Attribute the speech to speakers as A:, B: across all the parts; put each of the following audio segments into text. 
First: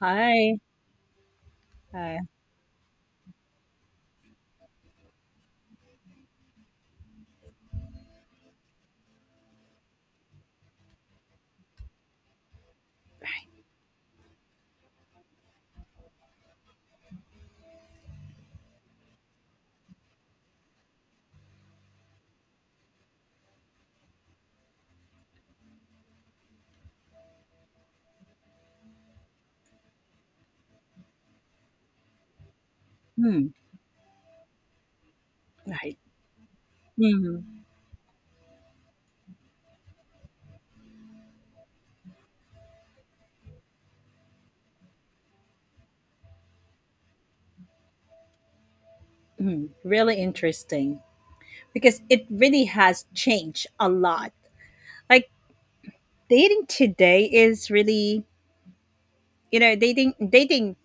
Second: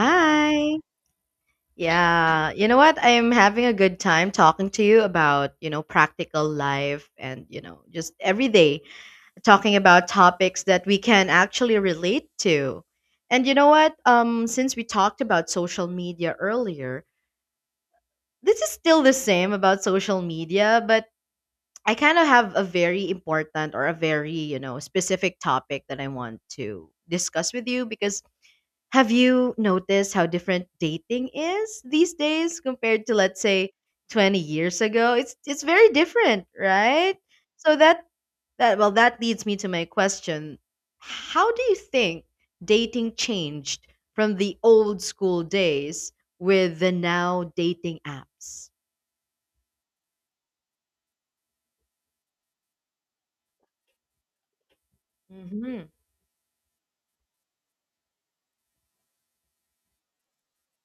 A: Hi. Hi.
B: Yeah, you know what? I'm having a good time talking to you about, you know, practical life and, you know, just every day talking about topics that we can actually relate to. And you know what? Since we talked about social media earlier, this is still the same about social media, but I kind of have a very important or a very, you know, specific topic that I want to discuss with you because have you noticed how different dating is these days compared to let's
A: Hmm.
B: say 20 years ago? It's very
A: Right.
B: different, right?
A: Hmm.
B: So that leads me to my question. How do you think dating changed from the old school days with the now dating apps?
A: Hmm. Really interesting because it really has changed a lot. Like
B: Mhm.
A: dating today is really, dating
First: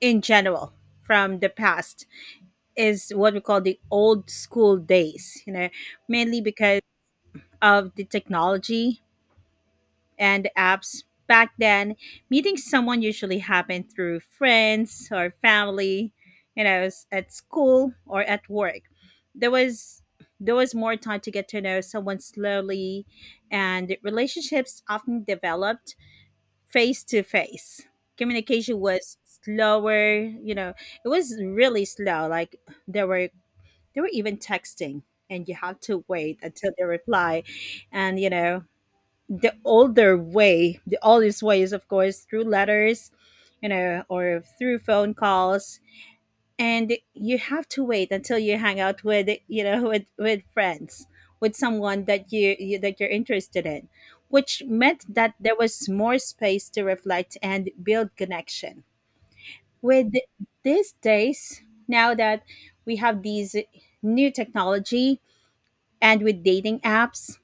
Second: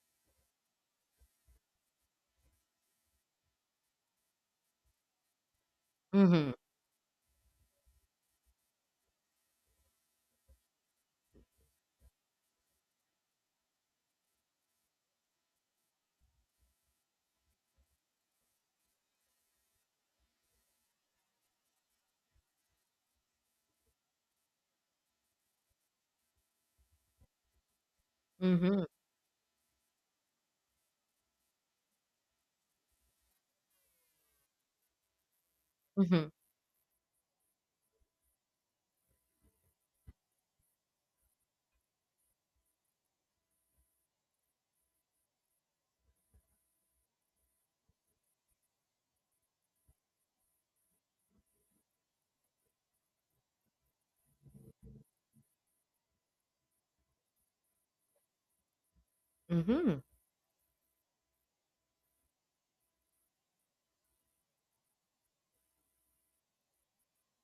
A: in general from the past is what we call the old school days, mainly
B: Mhm.
A: because of the technology and apps. Back then, meeting someone usually happened through friends or family, at school or at work. There was there was more time to get to know someone slowly, and relationships often developed face to face. Communication
B: Mhm.
A: was slower, it was really slow. Like there were there were even texting, and you had to
B: Mhm.
A: wait until they reply, and the older way, the oldest way is, of course, through letters, or through phone calls. And you have to wait until you hang out with, with friends, with someone that you're interested in, which meant that there was more space to reflect and build connection.
B: Mhm.
A: With these days, now that we have these new technology and with dating apps,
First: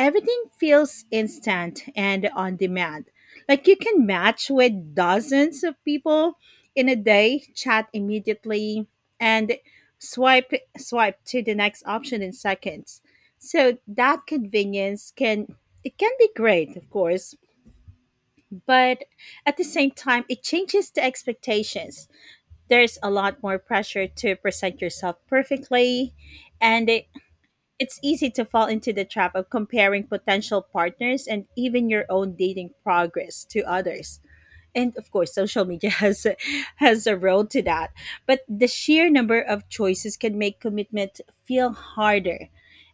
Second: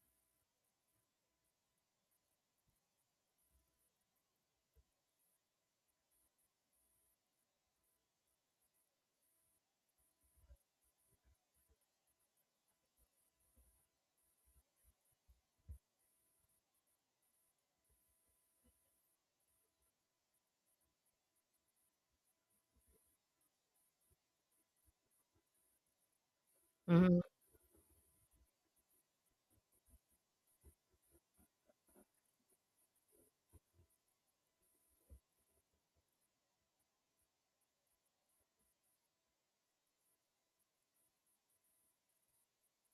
A: everything feels instant and on demand. Like you can match with dozens of people in a day, chat immediately, and swipe swipe to the next option in seconds. So that convenience can be great, of course, but at the same time it changes the expectations. There's a lot more pressure to present yourself perfectly, and
B: Mhm.
A: it's easy to fall into the trap of comparing potential partners and even your own dating progress to others. And of course, social media has a role to that. But the sheer number of choices can make commitment feel harder.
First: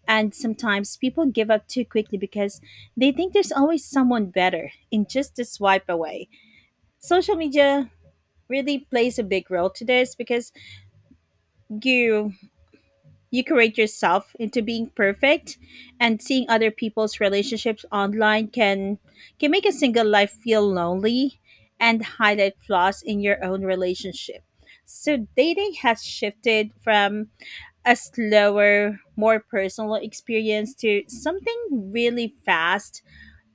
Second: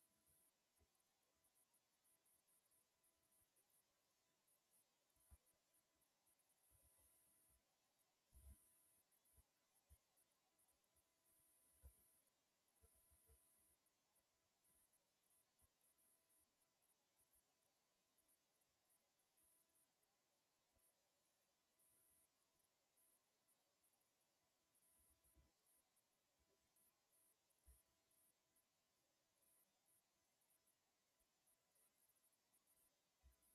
A: And sometimes people give up too quickly because they think there's always someone better in just a swipe away. Social media really plays a big role to this because you you create yourself into being perfect, and seeing other people's relationships online can make a single life feel lonely and highlight flaws in your own relationship. So dating has shifted from a slower, more personal experience to something really fast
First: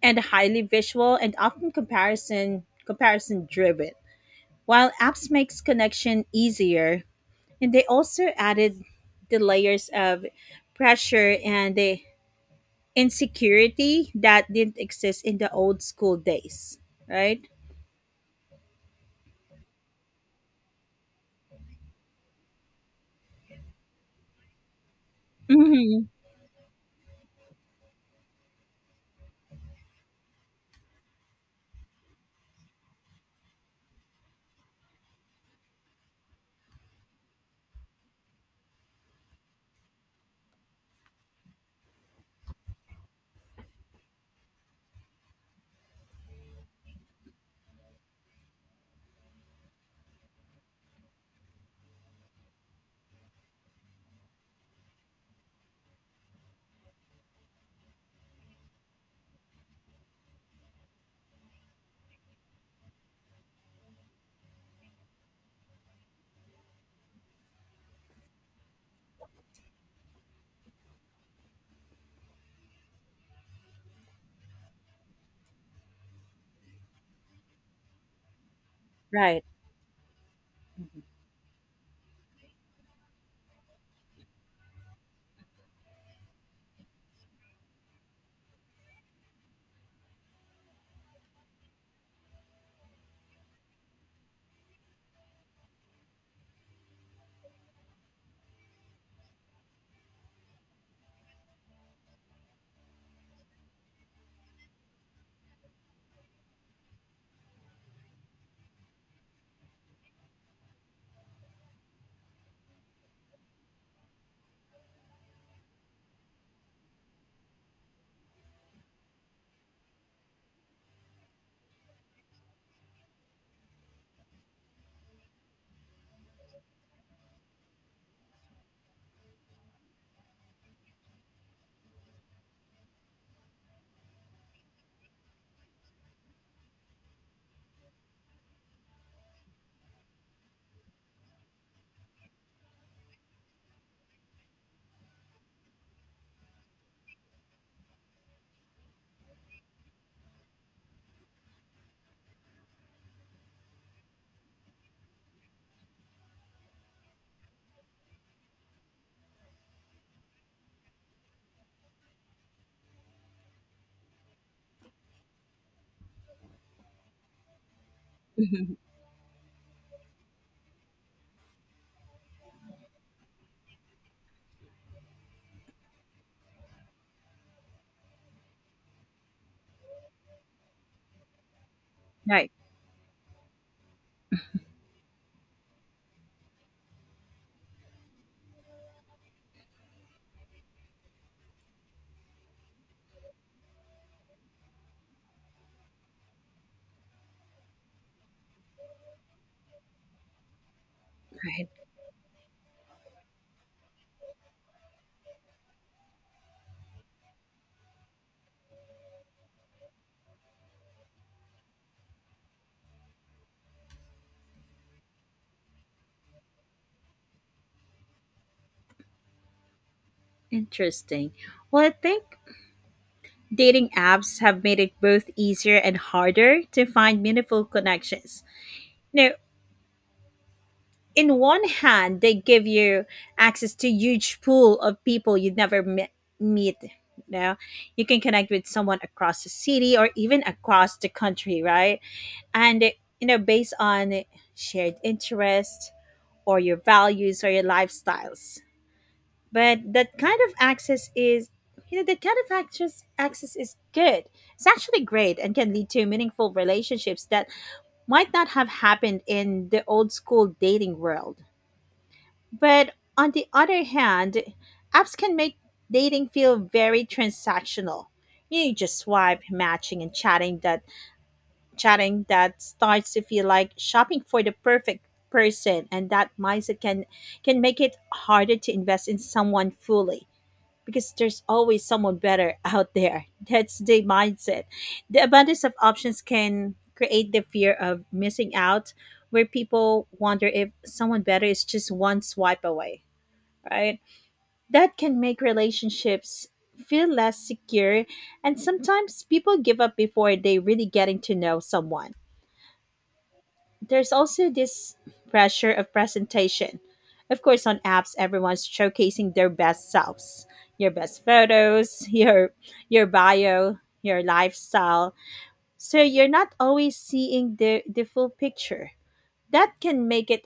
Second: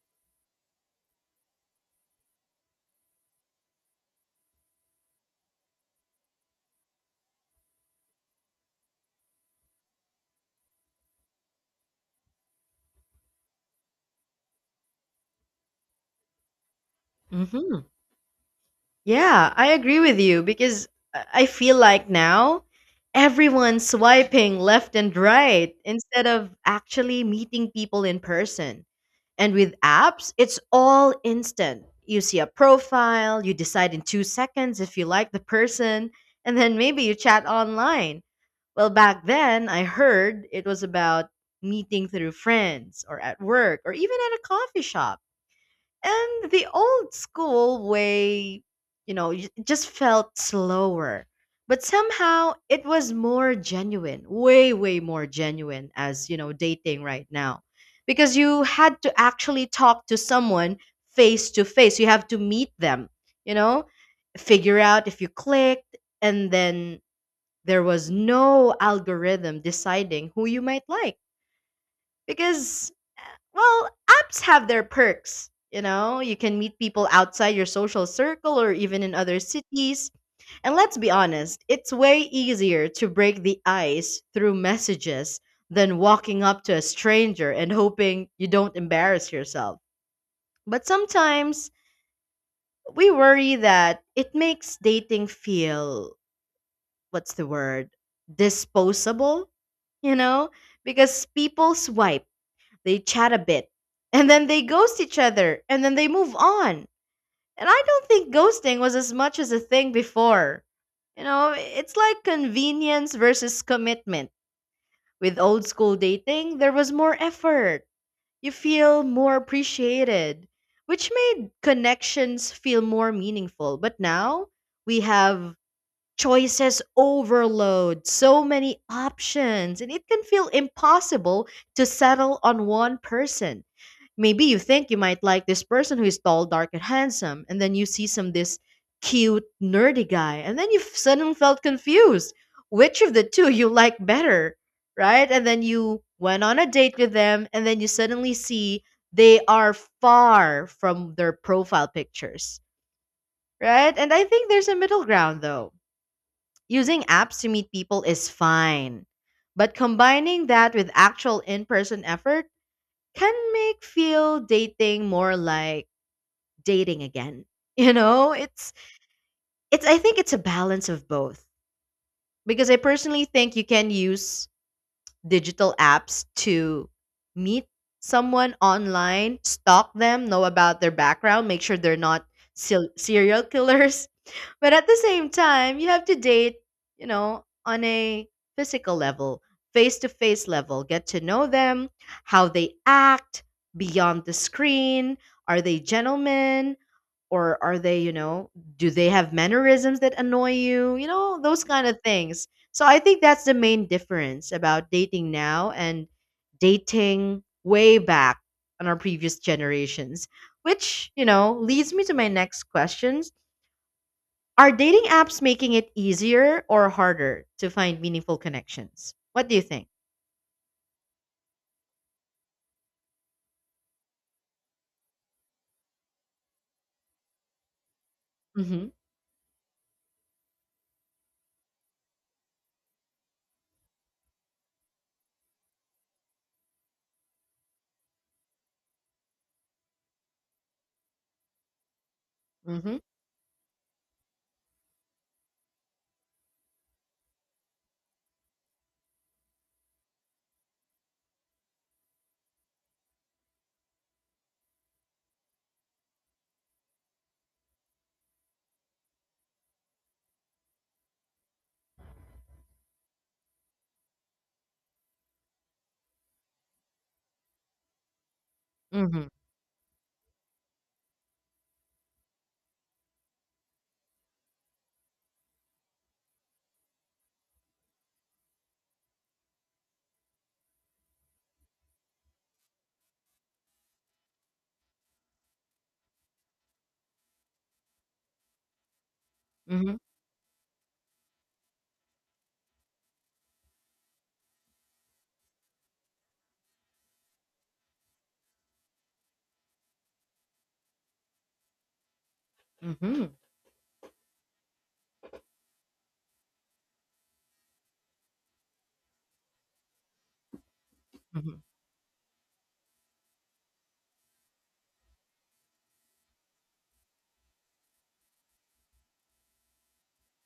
A: and highly visual and often comparison driven. While apps makes connection easier, and they also added the layers of pressure and the insecurity that didn't exist in the old school days, right?
B: Mhm. Yeah, I agree with you because I feel like now everyone's swiping left and right
A: Hmm.
B: instead of actually meeting people in person. And with apps, it's all instant. You see a profile, you decide in 2 seconds if you like the person, and then maybe you chat online. Well, back then, I heard it was about meeting through friends or at work or even at a coffee shop. And the old school way, you know, just felt slower. But somehow it was more genuine, way, way more genuine as, you know, dating right now. Because you had to actually talk to someone face to face. You have to meet them, you know, figure out if you clicked. And then there was no algorithm deciding who you might like. Because well, apps have their perks. You know, you can meet people outside your social circle or even in other
A: Right.
B: cities. And let's be honest, it's way easier to break the ice through messages than walking up to a stranger and hoping you don't embarrass yourself. But sometimes we worry that it makes dating feel, what's the word, disposable, you know? Because people swipe they chat a bit, and then they ghost each other, and then they move on. And I don't think ghosting was as much as a thing before. You know, it's like convenience versus commitment. With old school dating, there was more effort. You feel more appreciated, which made connections feel more meaningful. But now we have choices overload, so many options, and it can feel impossible to settle on one person. Maybe you think you might like this person who is tall, dark, and handsome, and then you see some this cute, nerdy guy, and then suddenly felt confused. Which of the two you like better, right? And then you went on a date with them, and then you suddenly see they are far from their profile pictures, right? And I think there's a middle ground though. Using apps to meet people is fine, but combining that with actual in person effort can make feel dating more like dating again. You know,
A: Hmm.
B: it's I think it's a balance of both because I personally think you can use digital apps to meet someone online, stalk them, know about their background, make sure they're not
A: Right.
B: serial killers, but at the same time, you have to date, you know, on a physical level, face to face level, get to know them, how they act beyond the screen. Are they gentlemen? Or are they, you know, do they have mannerisms that annoy you? You know, those
A: Right.
B: kind of things. So I think that's the main difference about dating now and dating way back on our previous generations, which, you know, leads me to my next questions. Are dating apps making it easier or harder to find meaningful connections? What do you think?
A: Interesting. Well, I think dating apps have made it both easier and harder to find meaningful connections.
B: Mhm.
A: No, in one hand they give you access to huge pool of people you'd never meet. You know, you can connect with someone across the city or even across the country, right? And
B: Mhm.
A: you know based on shared interests or your values or your lifestyles, but that kind of access is, you know, that kind of access is good. It's actually great and can lead to meaningful relationships that might not have happened in the old school dating world. But on the other hand, apps can make dating feel very transactional. You just
B: Mhm.
A: swipe, matching and chatting that starts to feel like shopping for the perfect person, and that mindset can make it harder to invest in someone fully because there's always someone better out there. That's the mindset. The abundance of options can create the fear of missing out, where
B: Mhm.
A: people wonder if someone better is just one swipe away, right? That can make relationships feel less secure, and sometimes people give up before they really getting to know someone.
B: Mhm.
A: There's also this pressure of presentation. Of course, on apps, everyone's showcasing their best selves, your best
B: Mhm.
A: photos, your bio, your lifestyle. So you're not always seeing the full picture. That can make it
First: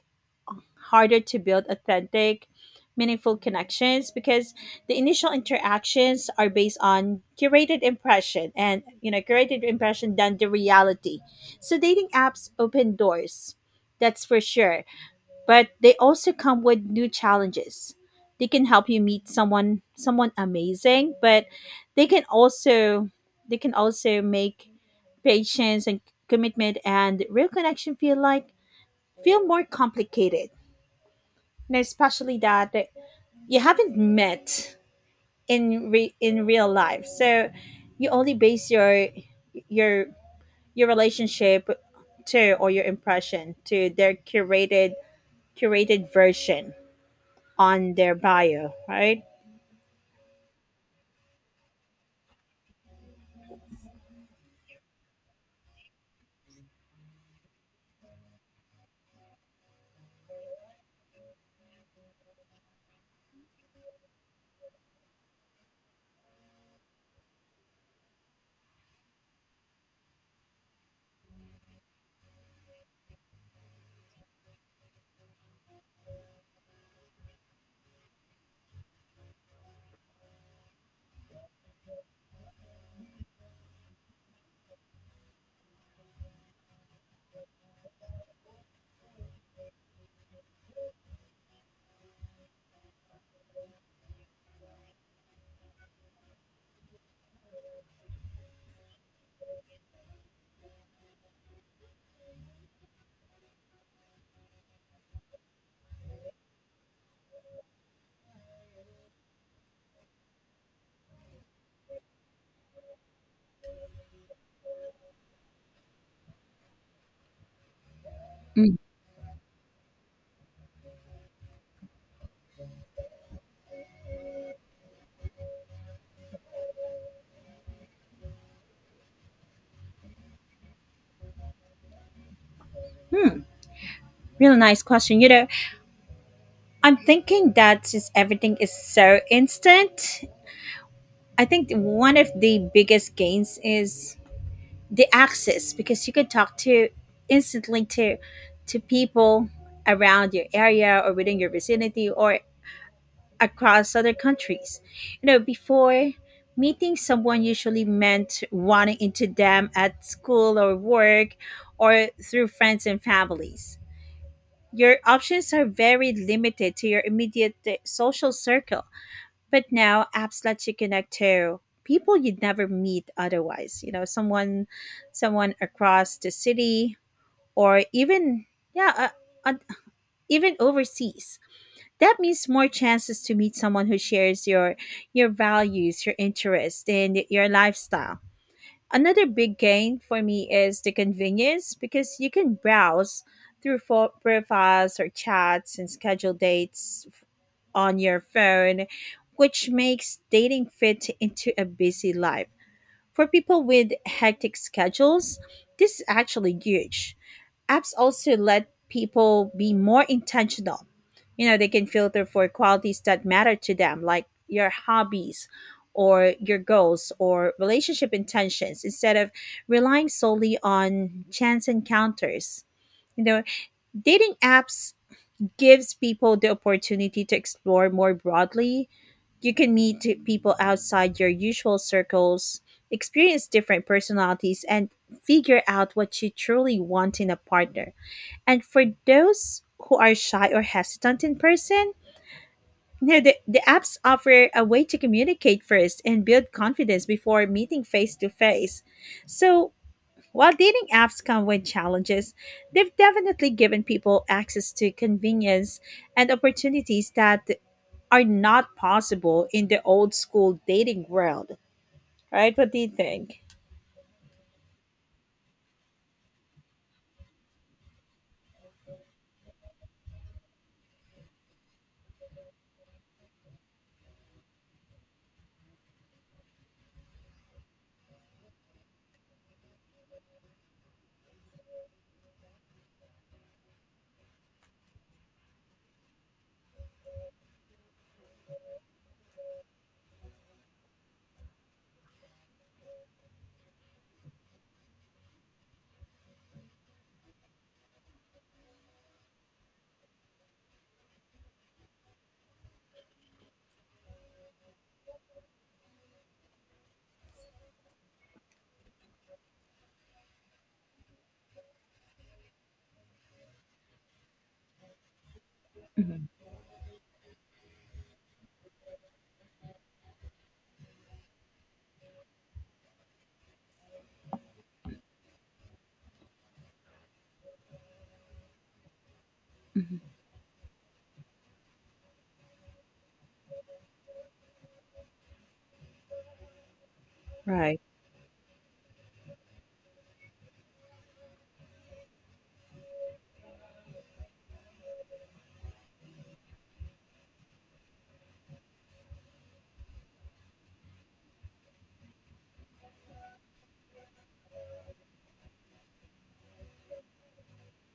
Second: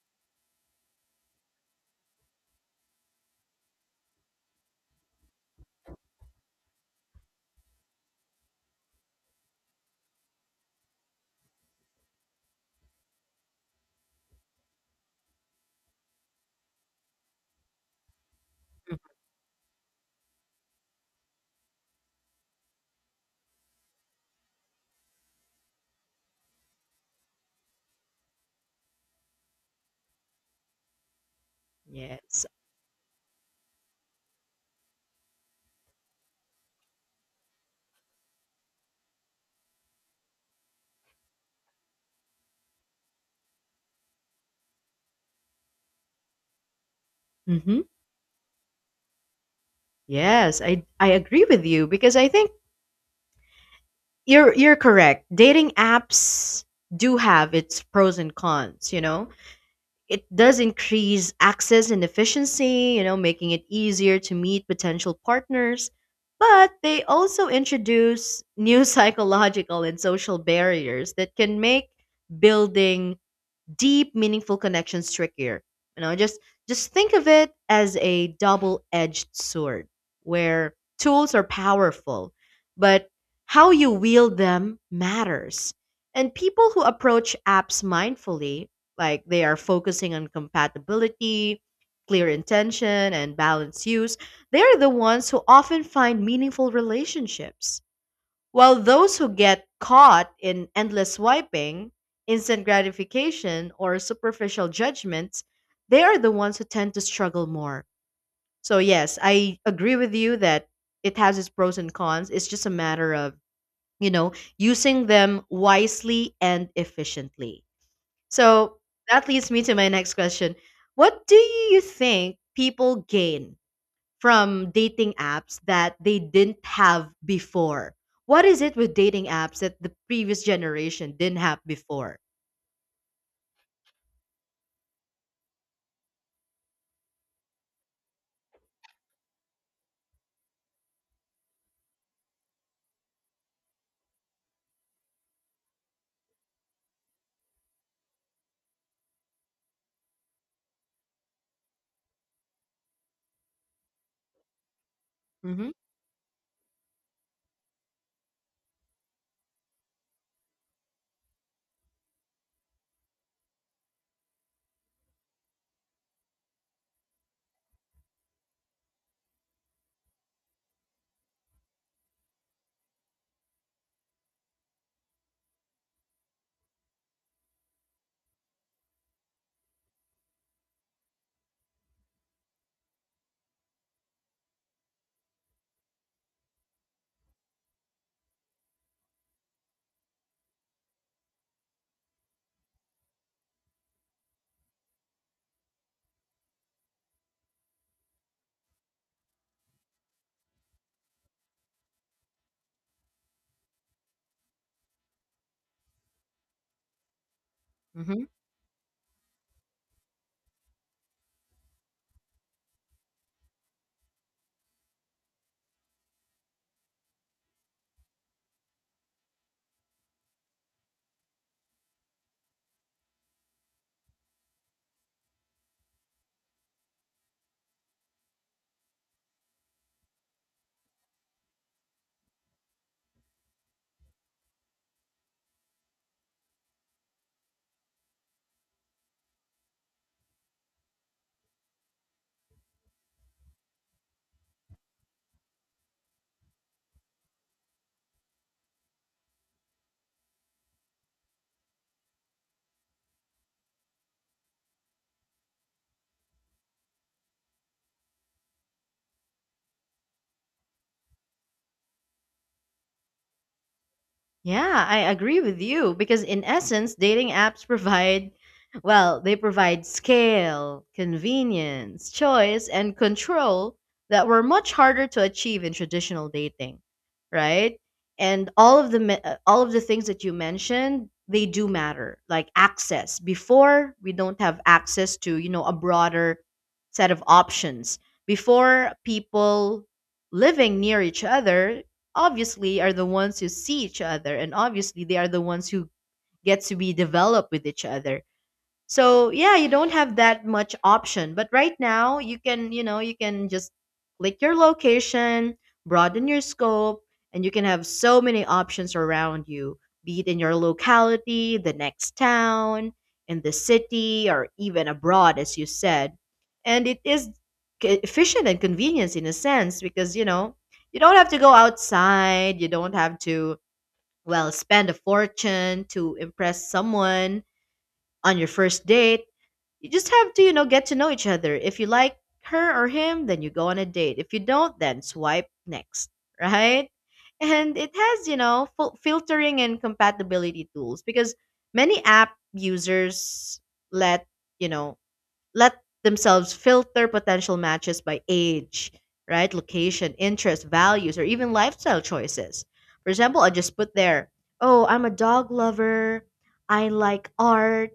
A: harder to build authentic, meaningful connections because the initial interactions are based on curated impression and you know curated impression than the reality. So dating apps open doors, that's for sure, but they also come with new challenges. They can help you
B: Mhm.
A: meet someone amazing, but they can also they can also make patience and commitment and real connection feel more complicated, and especially
B: Yes.
A: that you haven't met in real life, so you only base your your relationship to or your impression to their curated version
B: Hmm.
A: on their bio, right?
B: Yes, I agree with you because I think you're correct. Dating apps do have its pros and cons, you know. It does increase access and efficiency, you know, making it easier to meet potential partners. But they also introduce new psychological and social barriers that can make building deep, meaningful connections trickier. You know, just think of it as a double-edged sword where tools are powerful, but how you wield them matters. And people who approach apps mindfully, like they are focusing on compatibility, clear intention, and balanced use, they are the ones who often find meaningful relationships. While those who get caught in endless swiping, instant gratification, or superficial judgments, they are the ones who tend to struggle more. So, yes, I agree with you that it has its pros and cons. It's just a matter of, you know, using them wisely and efficiently.
A: Mm.
B: So, that leads me to my next question. What do you think people gain from dating apps that they didn't have before. What is it with dating apps that the previous generation didn't have before?
A: Hmm. Real nice question. I'm thinking that since everything is so instant, I think one of the biggest gains is the access because you can talk to instantly to people around your area or within your vicinity or across other countries. You know,
B: Mm-hmm.
A: before meeting someone usually meant running into them at school or work or through friends and families. Your options are very limited to your immediate social circle, but now apps let you connect to people you'd never meet otherwise. You know, someone across the city, or even yeah, uh, uh, even overseas. That means more chances to meet someone who shares your values, your interests, and your lifestyle. Another big gain for me is the convenience because you can browse through profiles or chats and schedule dates on your phone, which makes dating fit into a busy life. For people with hectic schedules, this is actually huge. Apps also let people be more intentional. You know, they can filter for qualities that matter to them, like your hobbies or your goals or relationship intentions, instead of relying solely on chance encounters. You know, dating apps gives people the opportunity to explore more broadly. You can meet people outside your usual circles, experience different personalities, and figure out what you truly want in a partner. And for those who are shy or hesitant in person, the apps offer a way to communicate first and build confidence before meeting face to face. So, while dating apps come with challenges, they've definitely given people access to convenience and opportunities that are not possible in the old school dating world, right? What do you think?
B: Yeah, I agree with you because in essence, dating apps provide, well, they provide scale, convenience, choice, and control that were much harder to achieve in traditional dating, right? And all of all of the things that you mentioned, they do matter, like access. Before, we don't have access to, you know, a broader set of options. Before, people living near each other obviously are the ones who see each other and obviously they are the ones who get to be developed with each other so yeah, you don't have that much option. But right now, you can, you know, you can just click your location, broaden your scope, and you can have so many options around you, be it in your locality, the next town, in the city, or even abroad, as you said.
A: Mhm.
B: And it is efficient and convenience in a sense because, you know, you don't have to go outside, you don't have to, well, spend a fortune to impress someone on your first date. You
A: Mhm.
B: just have to, you know, get to know each other. If you like her or him, then you go on a date. If you don't, then swipe next, right? And
A: Right.
B: it has, you know, filtering and compatibility tools because many app users let, you know, let themselves filter potential matches by age, right? Location, interest, values, or even lifestyle choices. For example, I just put there, oh, I'm a dog lover. I like art.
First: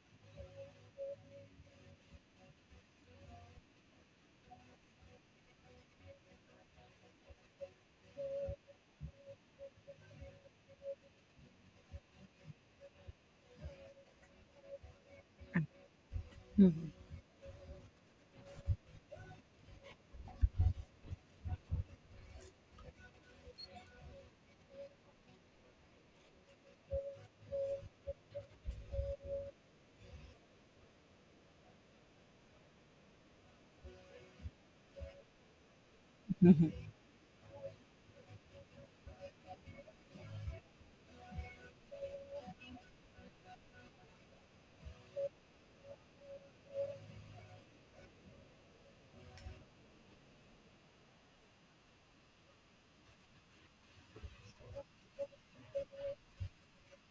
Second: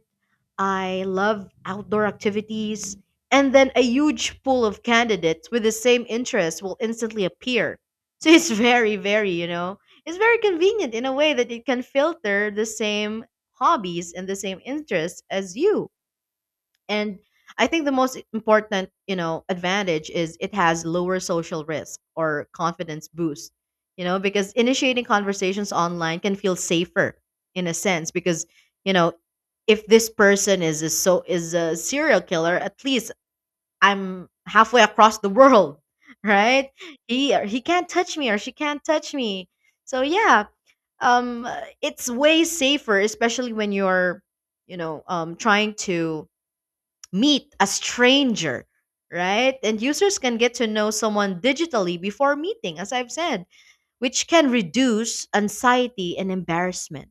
B: I love outdoor activities, and then a huge pool of candidates with the same interests will instantly appear. So it's very, very, you know, it's very convenient in a way that it can filter the same hobbies and the same interests as you.
A: Mhm.
B: And I think the most important, you know, advantage is it has lower social risk or confidence boost, you know, because initiating conversations online can feel safer in a sense because, you know, if this person is a so is a serial killer, at least I'm halfway across the world, right?
A: Mhm.
B: He or he can't touch me or she can't touch me. So yeah, um it's way safer especially when you're, you know, trying to meet a stranger, right? And users can get to know someone digitally before meeting, as I've said, which can reduce anxiety and embarrassment.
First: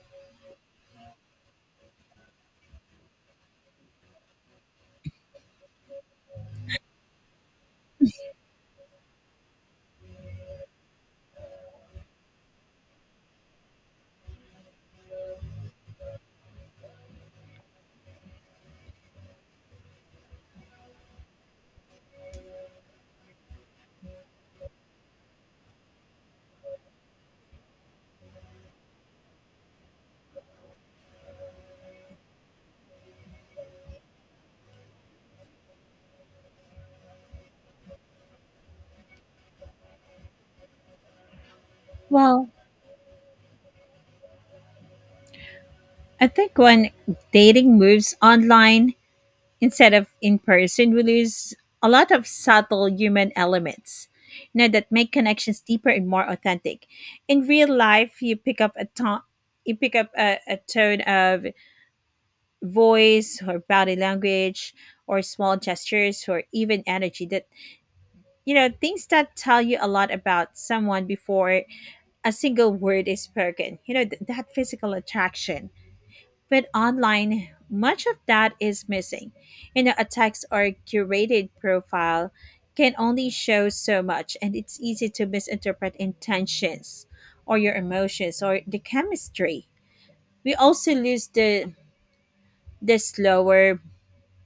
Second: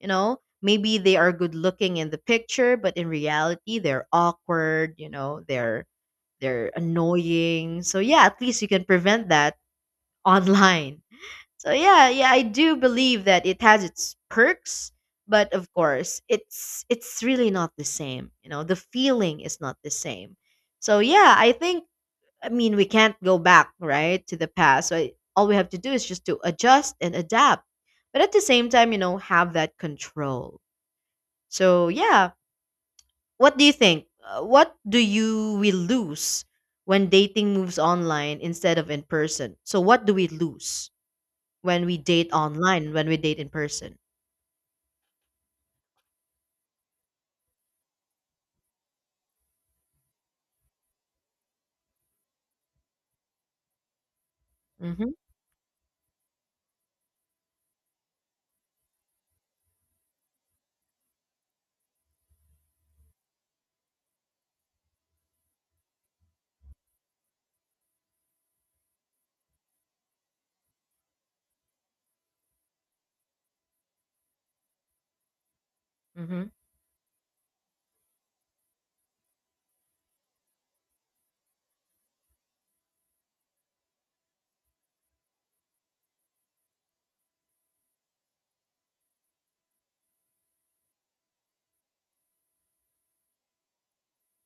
B: You know, maybe they are good looking in the picture, but in reality, they're awkward, you know, they're annoying. So yeah, at least you can prevent that online. So yeah, yeah, I do believe that it has its perks, but of course, it's really not the same. You know, the feeling is not the same. So yeah, I think I mean we can't go back right to the past. So I, all we have to do is just to adjust and adapt, but at the same time, you know, have that control. So yeah, what do you think? What do you we lose when dating moves online instead of in person? So what do we lose when we date
A: Well,
B: online, when we date in person?
A: I think when dating moves online instead of in person, we lose a lot of subtle human elements, that make
B: Mhm.
A: connections deeper and more authentic. In real life, you pick up a tone. You pick up a tone of voice or body language or small gestures or even energy things that tell you a lot about someone before a single word is spoken. That physical attraction.
B: Mhm.
A: But online, much of that is missing. You know, a text or curated profile can only show so much, and it's easy to misinterpret intentions or your emotions or the chemistry. We also lose the slower,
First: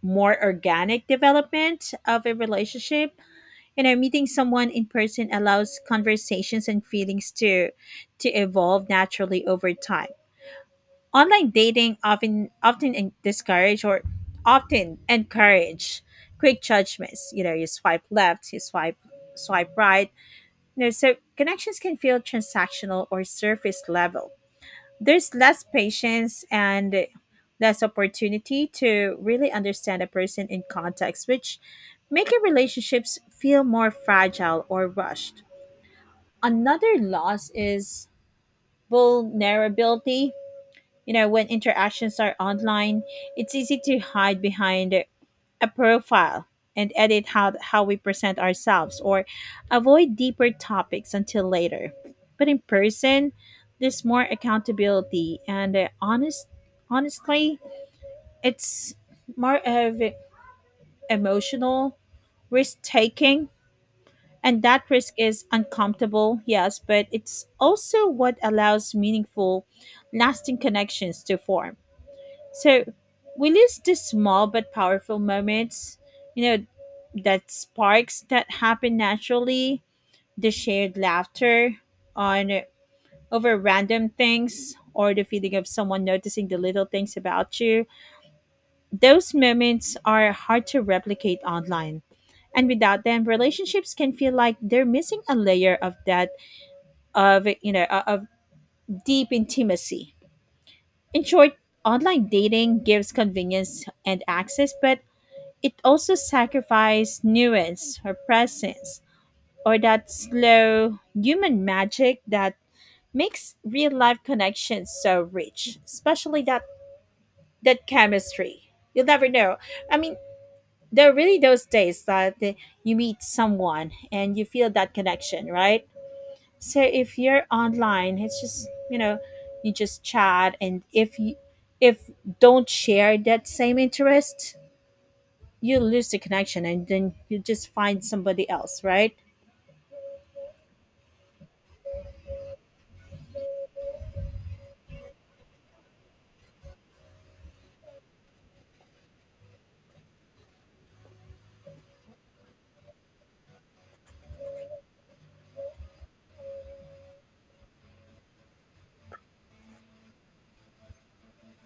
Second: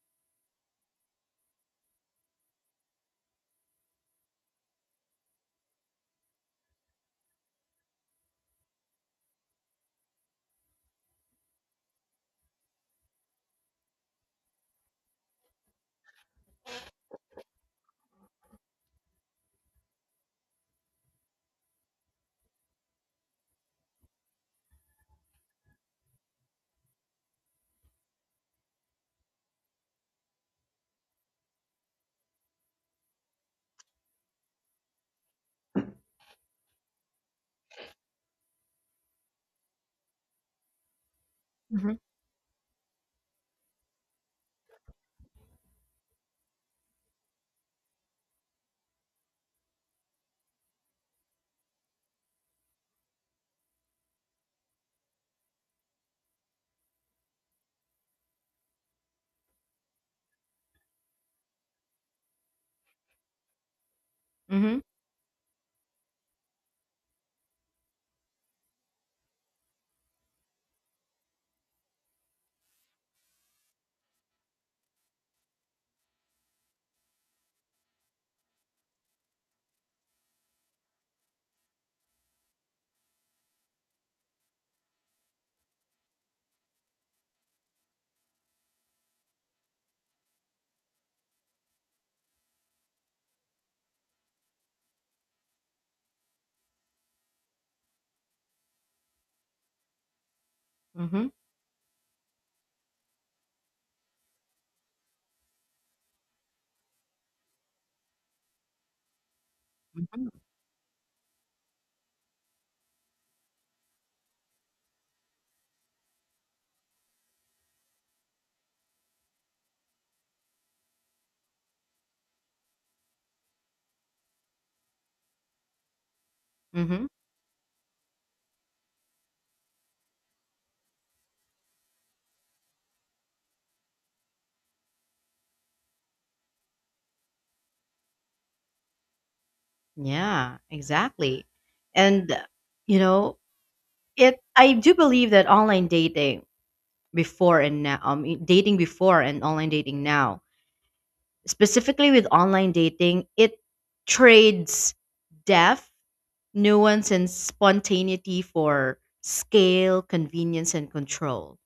A: more organic development of a relationship. You know, meeting someone in person allows conversations and feelings to evolve naturally over time. Online dating often often en- discourage or often encourage quick judgments. You know, you swipe left, you swipe right, you know, so connections can feel transactional or surface level. There's less patience and less opportunity to really understand a person in context, which make your relationships feel more fragile or rushed. Another loss is vulnerability. You know, when
B: Mhm.
A: interactions are online, it's easy to hide behind a profile and edit how we present ourselves or avoid deeper topics until later. But in person, there's more accountability and honestly, it's more of emotional risk taking, and
B: Mhm.
A: that risk is uncomfortable, yes, but it's also what allows meaningful lasting connections to form. So we lose these small but powerful moments, you know, that sparks that happen naturally, the shared laughter on over random things or the feeling of someone noticing the little things about you. Those moments are hard to replicate online. And without them, relationships can feel like they're missing a layer of that of you know o- of deep intimacy. In
B: Mhm.
A: short, online dating gives convenience and access, but it also sacrificed nuance or presence or that
B: Mhm.
A: slow human magic that makes real life connections so rich, especially that chemistry. You'll never know. I mean, there are really those days that you meet someone and you feel that connection, right? So
B: Mhm.
A: if you're online, it's just, you know, you just chat, and if you if don't share that same interest, you lose the connection and then you just find somebody else, right?
B: Yeah, exactly. And you know, it I do believe that online dating before and now, dating before and online dating now specifically with online dating, it trades depth, nuance, and spontaneity for scale, convenience, and control.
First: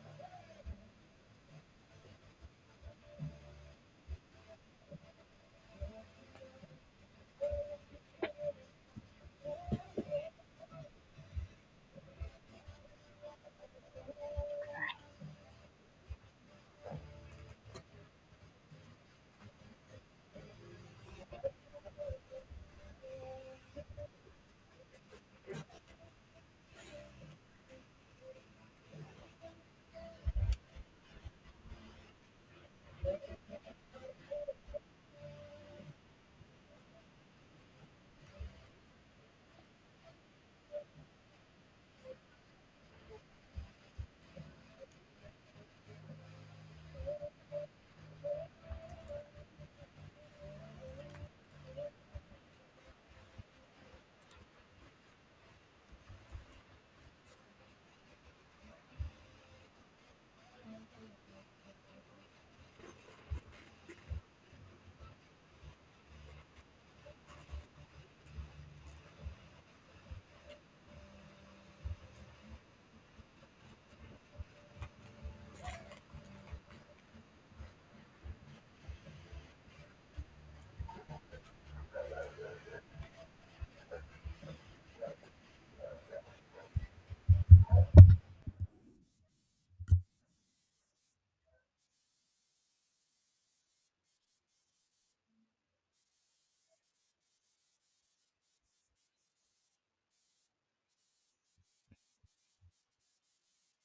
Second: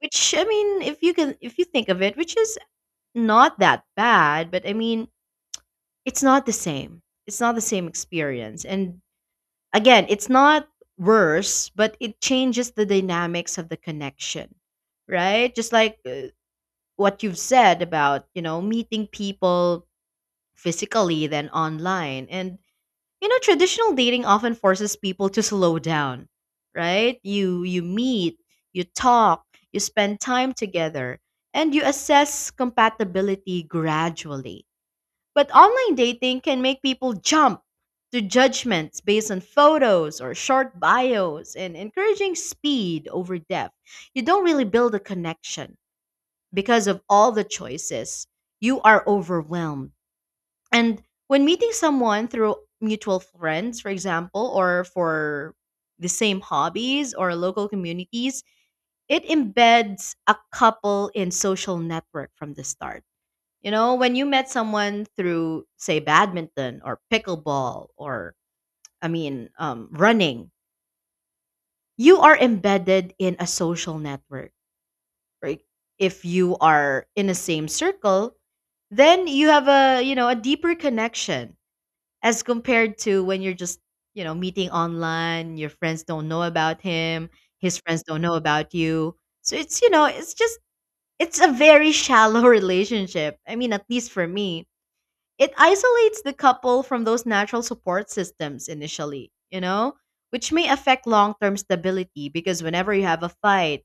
B: Which I mean, if you can, if you think of it, which is not that bad, but I mean, it's not the same. It's not the same experience. And again, it's not worse, but it changes the dynamics of the connection, right? Just like what you've said about you know meeting people physically than online. And you know, traditional dating often forces people to slow down, right? You meet, you talk, you spend time together, and you assess compatibility gradually. But online dating can make people jump to judgments based on photos or short bios and encouraging speed over depth. You don't really build a connection because of all the choices. You are overwhelmed and when meeting someone through mutual friends, for example, or for the same hobbies or local communities, it embeds a couple in social network from the start. You know, when you met someone through, say, badminton or pickleball or running, you are embedded in a social network, right? If you are in the same circle, then you have a you know a deeper connection as compared to when you're just meeting online. Your friends don't know about him, his friends don't know about you, so it's you know it's just it's a very shallow relationship. I mean, at least for me, it isolates the couple from those natural support systems initially, you know, which may affect long-term stability, because whenever you have a fight,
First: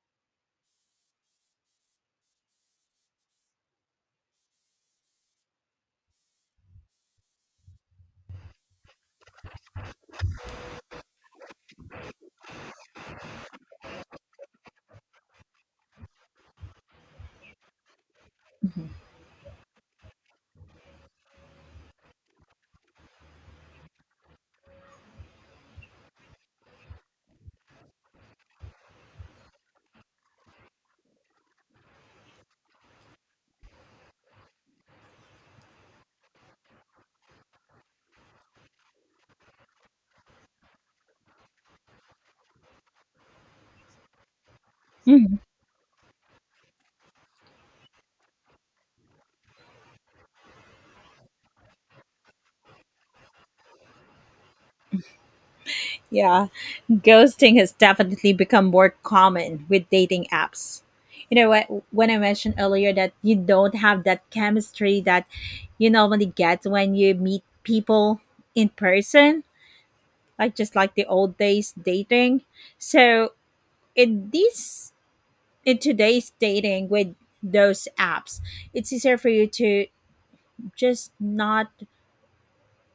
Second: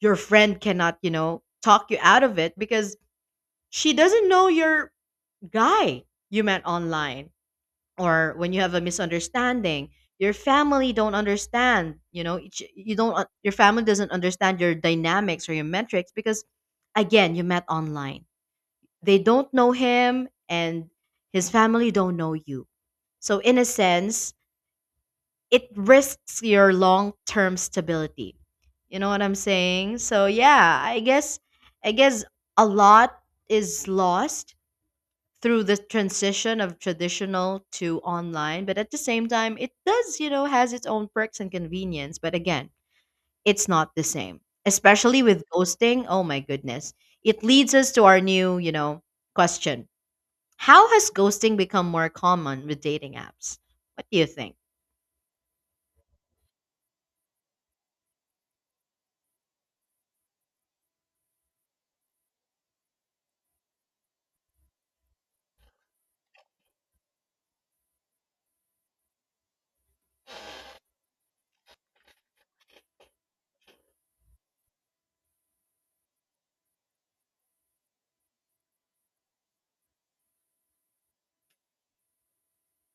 B: your friend cannot, you know, talk you out of it because she doesn't know your guy you met online. Or when you have a misunderstanding, your family don't understand. You don't un- Your family doesn't understand your dynamics or your metrics because, again, you met online.
A: Mhm.
B: They don't know him, and his family don't know you. So in a sense, it risks your long-term stability, you know what I'm saying? So yeah, I guess a lot is lost through the transition of traditional to online, but at the same time, it does, you know, has its own perks and convenience. But again, it's not the same, especially
A: Mhm.
B: with ghosting. Oh my goodness, it leads us to our new, you know, question. How has ghosting become more common with dating apps? What do you think?
A: Yeah. Ghosting has definitely become more common with dating apps. You know what? When I mentioned earlier that you don't have that chemistry that you normally get when you meet people in person, like just like the old days dating. So in these in today's dating with those apps, it's easier for you to just not,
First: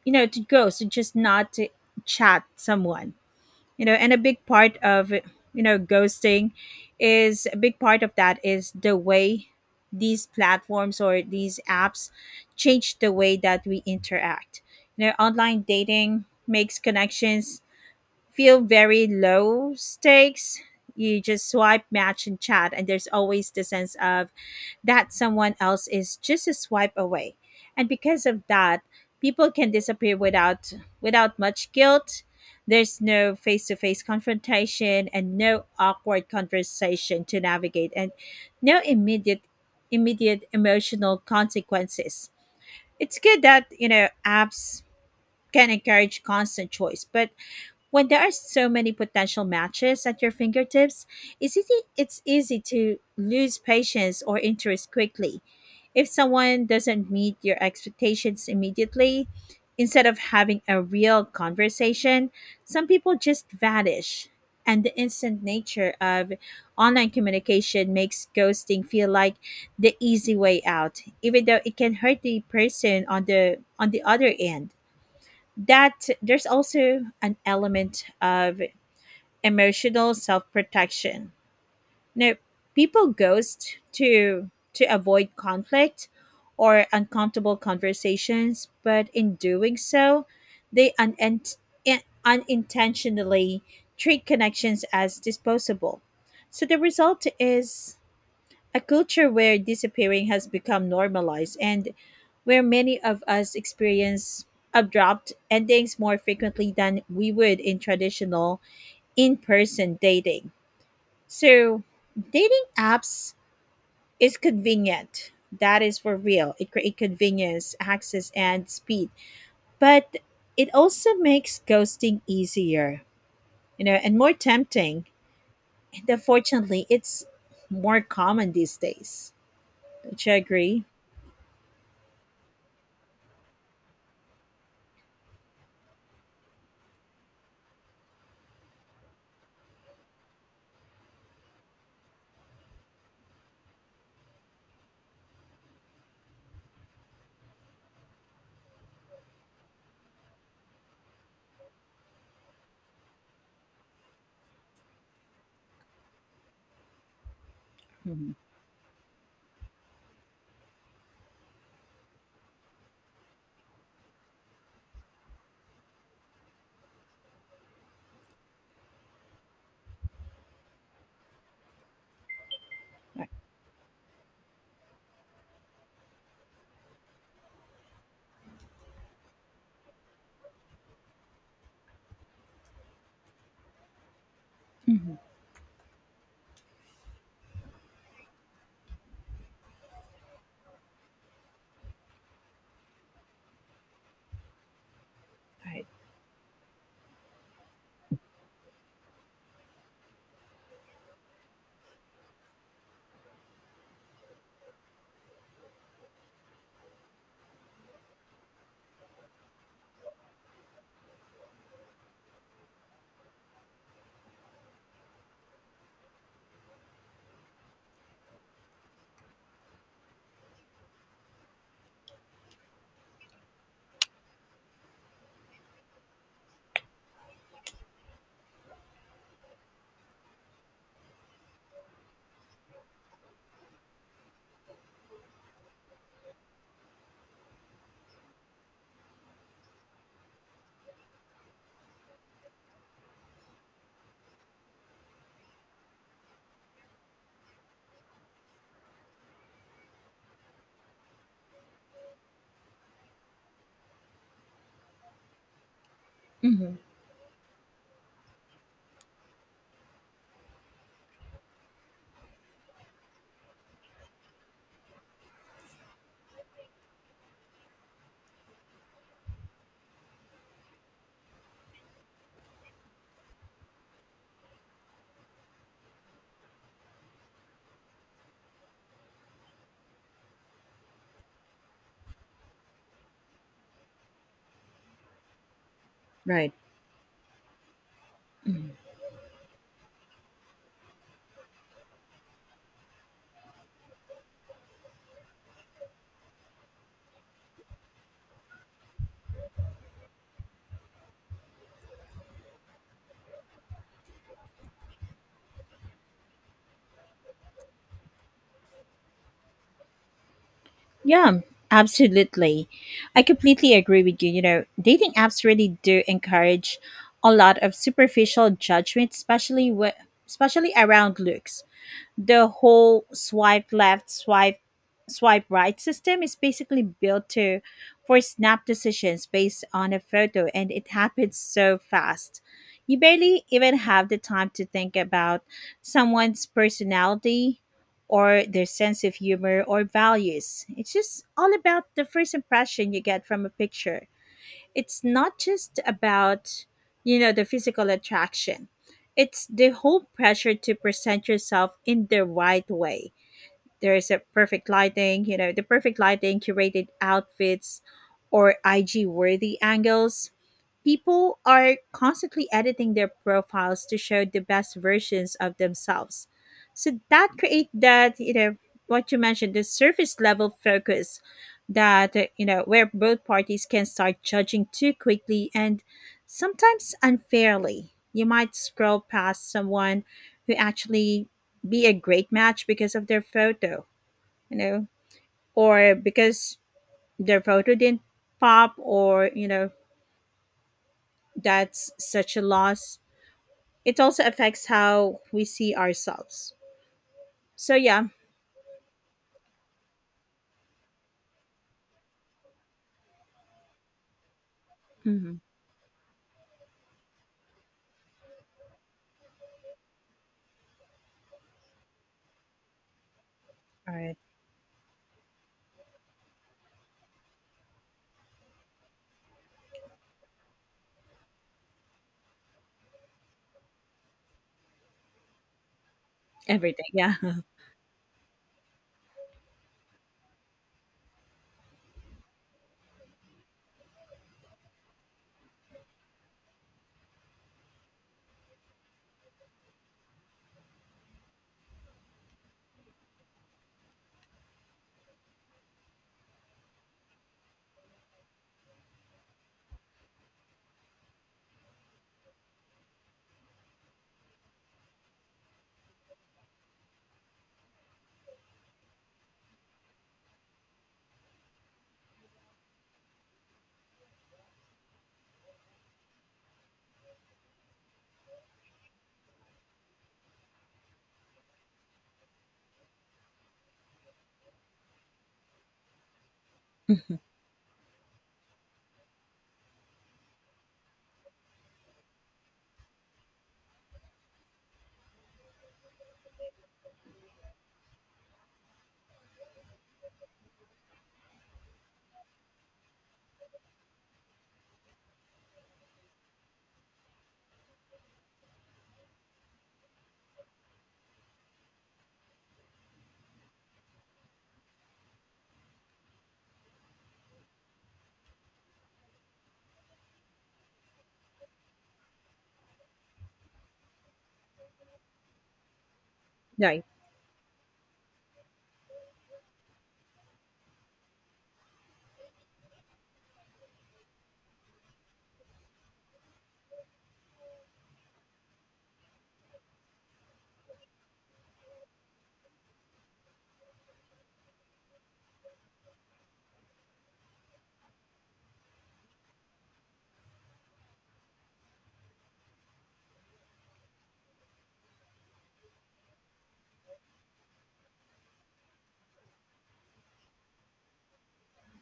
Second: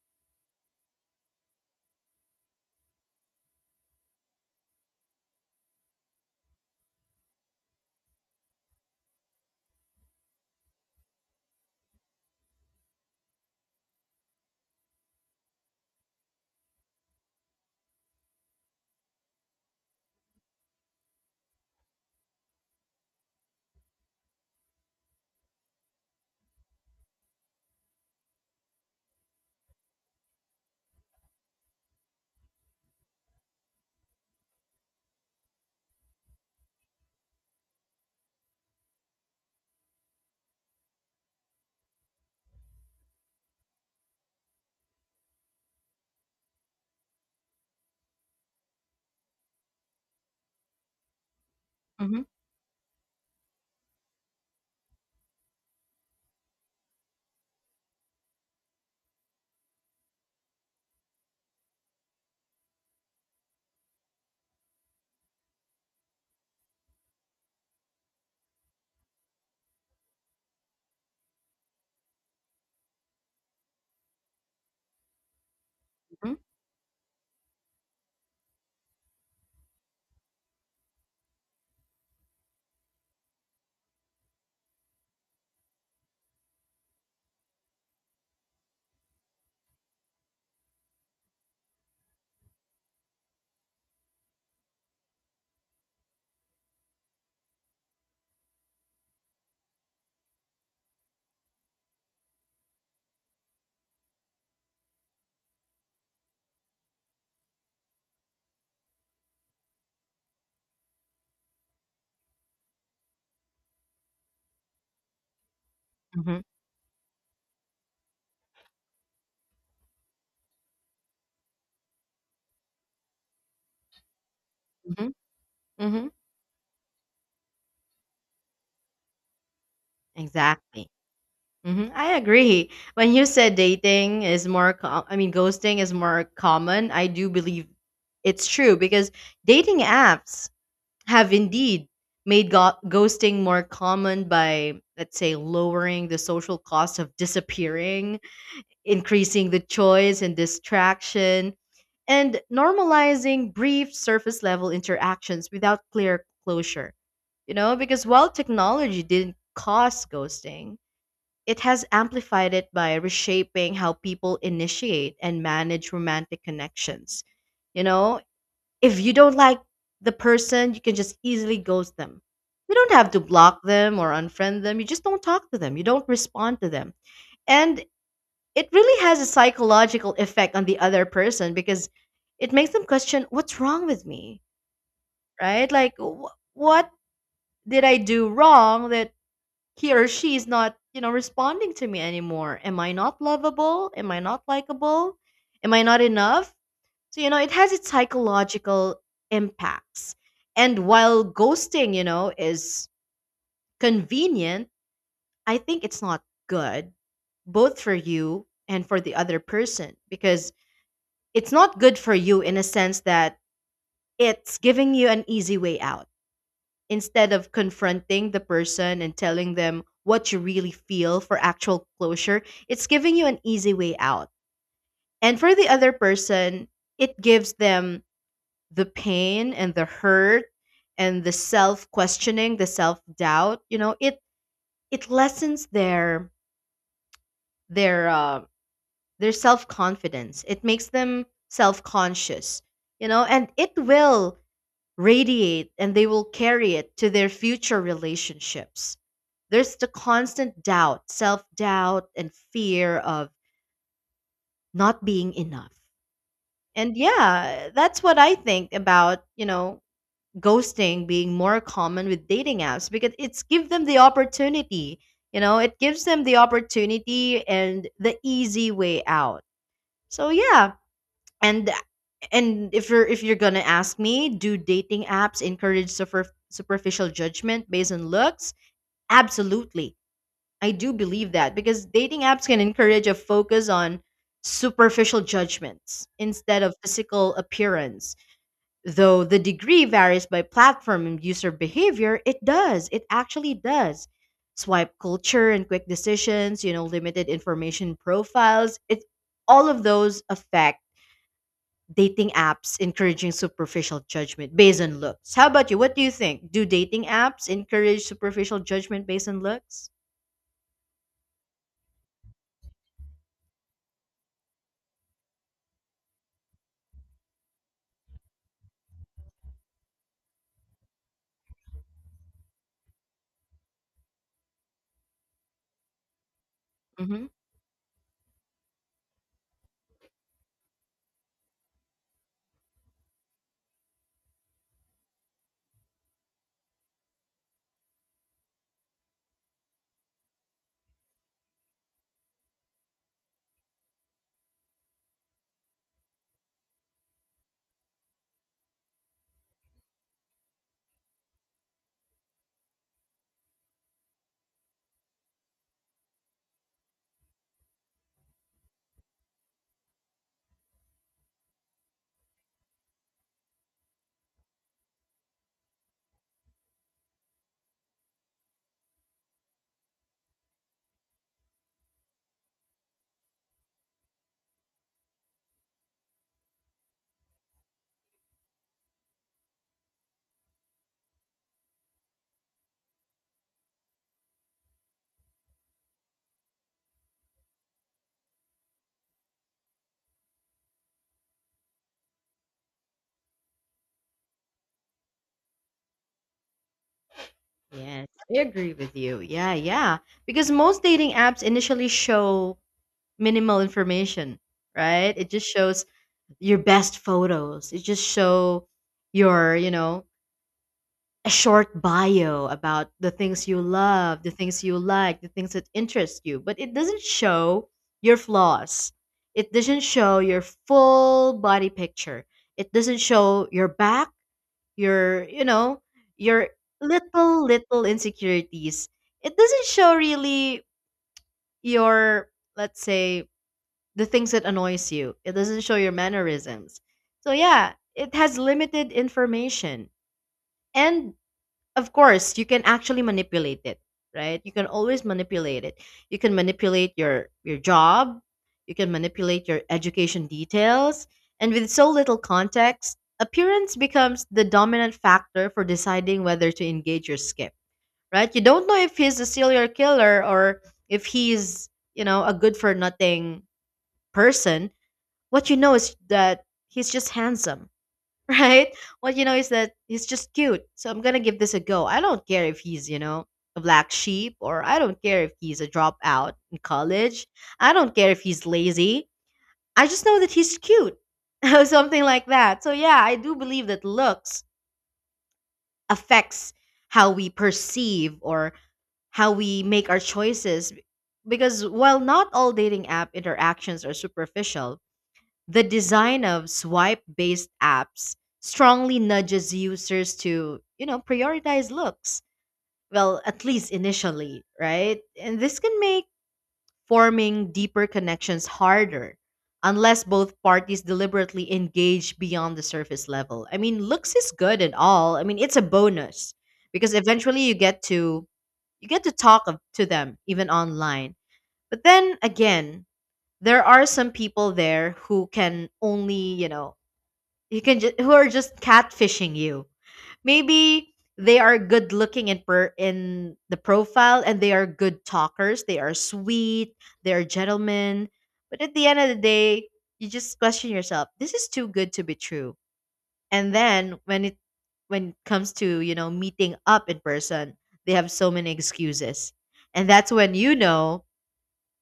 A: you know, to ghost and just not to chat someone. You know, and a big part of, you know, ghosting, is a big part of that is the way these platforms or these apps change the way that we interact. You know, online dating makes connections feel very low stakes. You just swipe, match, and chat, and there's always the sense of that someone else is just a swipe away. And because of that, people can disappear without without much guilt. There's no face-to-face confrontation and no awkward conversation to navigate and no immediate emotional consequences. It's good that, you know, apps can encourage constant choice, but when there are so many potential matches at your fingertips, it's
B: Mm-hmm.
A: easy to lose patience or interest quickly. If someone doesn't meet your expectations immediately, instead of having a real conversation, some people just vanish. And the instant nature of online communication makes ghosting feel like the easy way out, even though it can hurt the person on the other end. That
B: Mm-hmm.
A: there's also an element of emotional self-protection. Now, people ghost to avoid conflict or uncomfortable conversations, but in doing so, they unintentionally treat connections as disposable. So the result is a culture where disappearing has become normalized, and where many of us experience abrupt endings more frequently than we would in traditional in person dating. So, dating apps is convenient. That is for
B: Mm-hmm.
A: real. It creates convenience, access, and speed. But it also makes ghosting easier, you know, and more tempting. And
B: Mm-hmm.
A: unfortunately, it's more common these days. Do you agree?
B: Exactly. Hmm, I agree. When you said dating is more, ghosting is more common, I do believe it's true, because dating apps have indeed made ghosting more common by, let's say, lowering the social cost of disappearing, increasing the choice and distraction, and normalizing brief surface level interactions without clear closure. You know, because while
A: Mhm.
B: technology didn't cause ghosting, it has amplified it by reshaping how people initiate and manage romantic connections. You know, if you don't like the person, you can just easily ghost them. You don't have to
A: Right.
B: block them or unfriend them. You just don't talk to them. You don't respond to them. And it really has a psychological effect on the other person because it makes them question what's wrong with me,
A: Mhm.
B: right? Like, what did I do wrong that he or she is not, you know, responding to me anymore? Am I not lovable? Am I not likable? Am I
A: Right.
B: not enough? So, you know, it has its psychological impacts. And while ghosting, you know, is convenient, I think it's not good, both for you and for the other person, because it's not good for you in a sense that it's giving you an easy way out. Instead of confronting the person and telling them what you really feel for actual closure, it's giving you an easy way out. And for the other person, it gives them the pain and the hurt and the self questioning, the self doubt. You know, it lessens their their uh, their self confidence. It makes them self conscious. You know, and it will radiate, and they will carry it to their future relationships. There's the constant doubt, self doubt, and fear of not being enough.
A: Mhm.
B: And yeah, that's what I think about, you know, ghosting being more common with dating apps, because it's give them the opportunity, you know, it gives them the opportunity and the easy way out. So yeah, and if you're gonna ask me, do dating apps encourage superficial judgment based on looks? Absolutely. I do believe that because dating apps can encourage a focus on superficial judgments
A: Right.
B: instead of physical appearance.
A: Mhm.
B: Though the degree varies by platform and user behavior, it does. It actually does. Swipe culture and quick decisions, you know, limited information profiles, it all of those affect dating apps encouraging superficial judgment based on looks. How about you? What do you think? Do dating apps encourage superficial judgment based on looks?
A: Yeah, absolutely. I completely agree with you. You know, dating apps really do encourage a lot of superficial judgment, especially especially around looks. The whole swipe left, swipe right system is basically built
B: Mhm.
A: to for snap decisions based on a photo, and it happens so fast you barely even have the time to think about someone's personality or their sense of humor or values. It's just all about the first impression you get from a picture. It's not just about, you know, the physical attraction. It's the whole pressure to present yourself in the right way. There is a perfect lighting, you know, the perfect lighting, curated outfits, or IG worthy angles. People are constantly editing their profiles to show the best versions of themselves. So that create that, you know, what you mentioned, the surface level focus that, you know, where both parties can start judging too quickly and sometimes unfairly. You might scroll past someone who actually be a great match because of their photo, you know, or because their photo didn't pop, or, you know, that's such a loss. It also affects how we see ourselves. So, yeah.
B: Yes, I agree with you. Yeah, yeah. Because most dating apps initially show minimal information, right? It
A: Mhm.
B: just shows your best photos. It just show your, you know, a short bio about the things you
A: All right.
B: love, the things you like, the things that interest you, but it doesn't show your flaws. It doesn't show your full body picture. It doesn't show your back, your, you know, your
A: Everything. Yeah.
B: little, little insecurities. It doesn't show really your, let's say, the things that annoys you. It doesn't show your mannerisms. So yeah, it has limited information. And of course you can actually manipulate it, right? You can always manipulate it. You can manipulate your job, you can manipulate your education details. And with so little context, appearance becomes the dominant factor for deciding whether to engage or skip, right? You don't know if he's a serial killer, or if he's, you know, a good for nothing person. What you know is that he's just handsome right? What you know is that he's just cute. So I'm gonna give this a go. I don't care if he's, you know, a black sheep, or I don't care if he's a dropout in college. I don't care if he's lazy. I just know that he's cute. Or something like that. So yeah, I do believe that looks affects how we perceive, or how we make our choices, because while not all dating app interactions are superficial, the design of swipe-based apps strongly nudges users to, you know, prioritize looks. Well, at least initially, right? And this can make forming deeper connections harder unless both parties deliberately engage beyond the surface level. I mean, looks is good and all. I mean, it's a bonus,
A: Right.
B: because eventually you get to talk to them even online. But then again, there are some people there who can only, you know, you can just who are just catfishing you. Maybe they are good looking in the profile, and they are good talkers, they are sweet, they are gentlemen, but at the end of the day, you just question yourself, this is too good to be true. And then when it comes to, you know, meeting up in person, they have so many excuses. And that's when you know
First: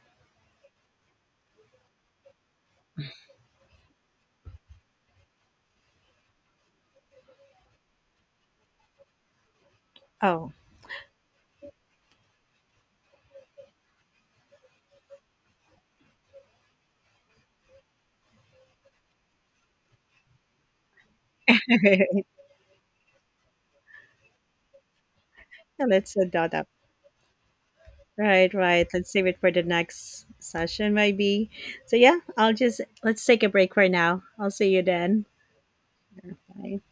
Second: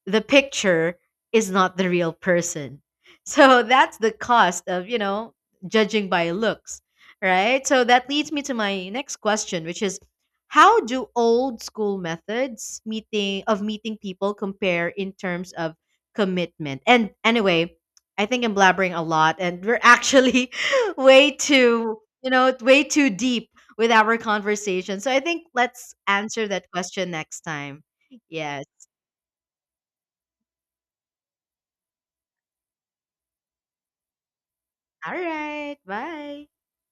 B: the picture is not the real person. So that's the cost of, you know, judging by looks, right? So that leads me to my next question, which is
A: Oh.
B: how do old school methods meeting people compare in terms of commitment? And anyway, I think I'm blabbering a lot, and we're actually way too, you know, way too deep with our conversation. So I think
A: Yeah,
B: let's
A: let's
B: answer
A: dot
B: that
A: up.
B: question next time.
A: Right,
B: Yes.
A: right. Let's save it for the next session, maybe. So yeah, I'll just let's take a break for now. I'll see you
B: All
A: then.
B: right, bye.
A: Bye.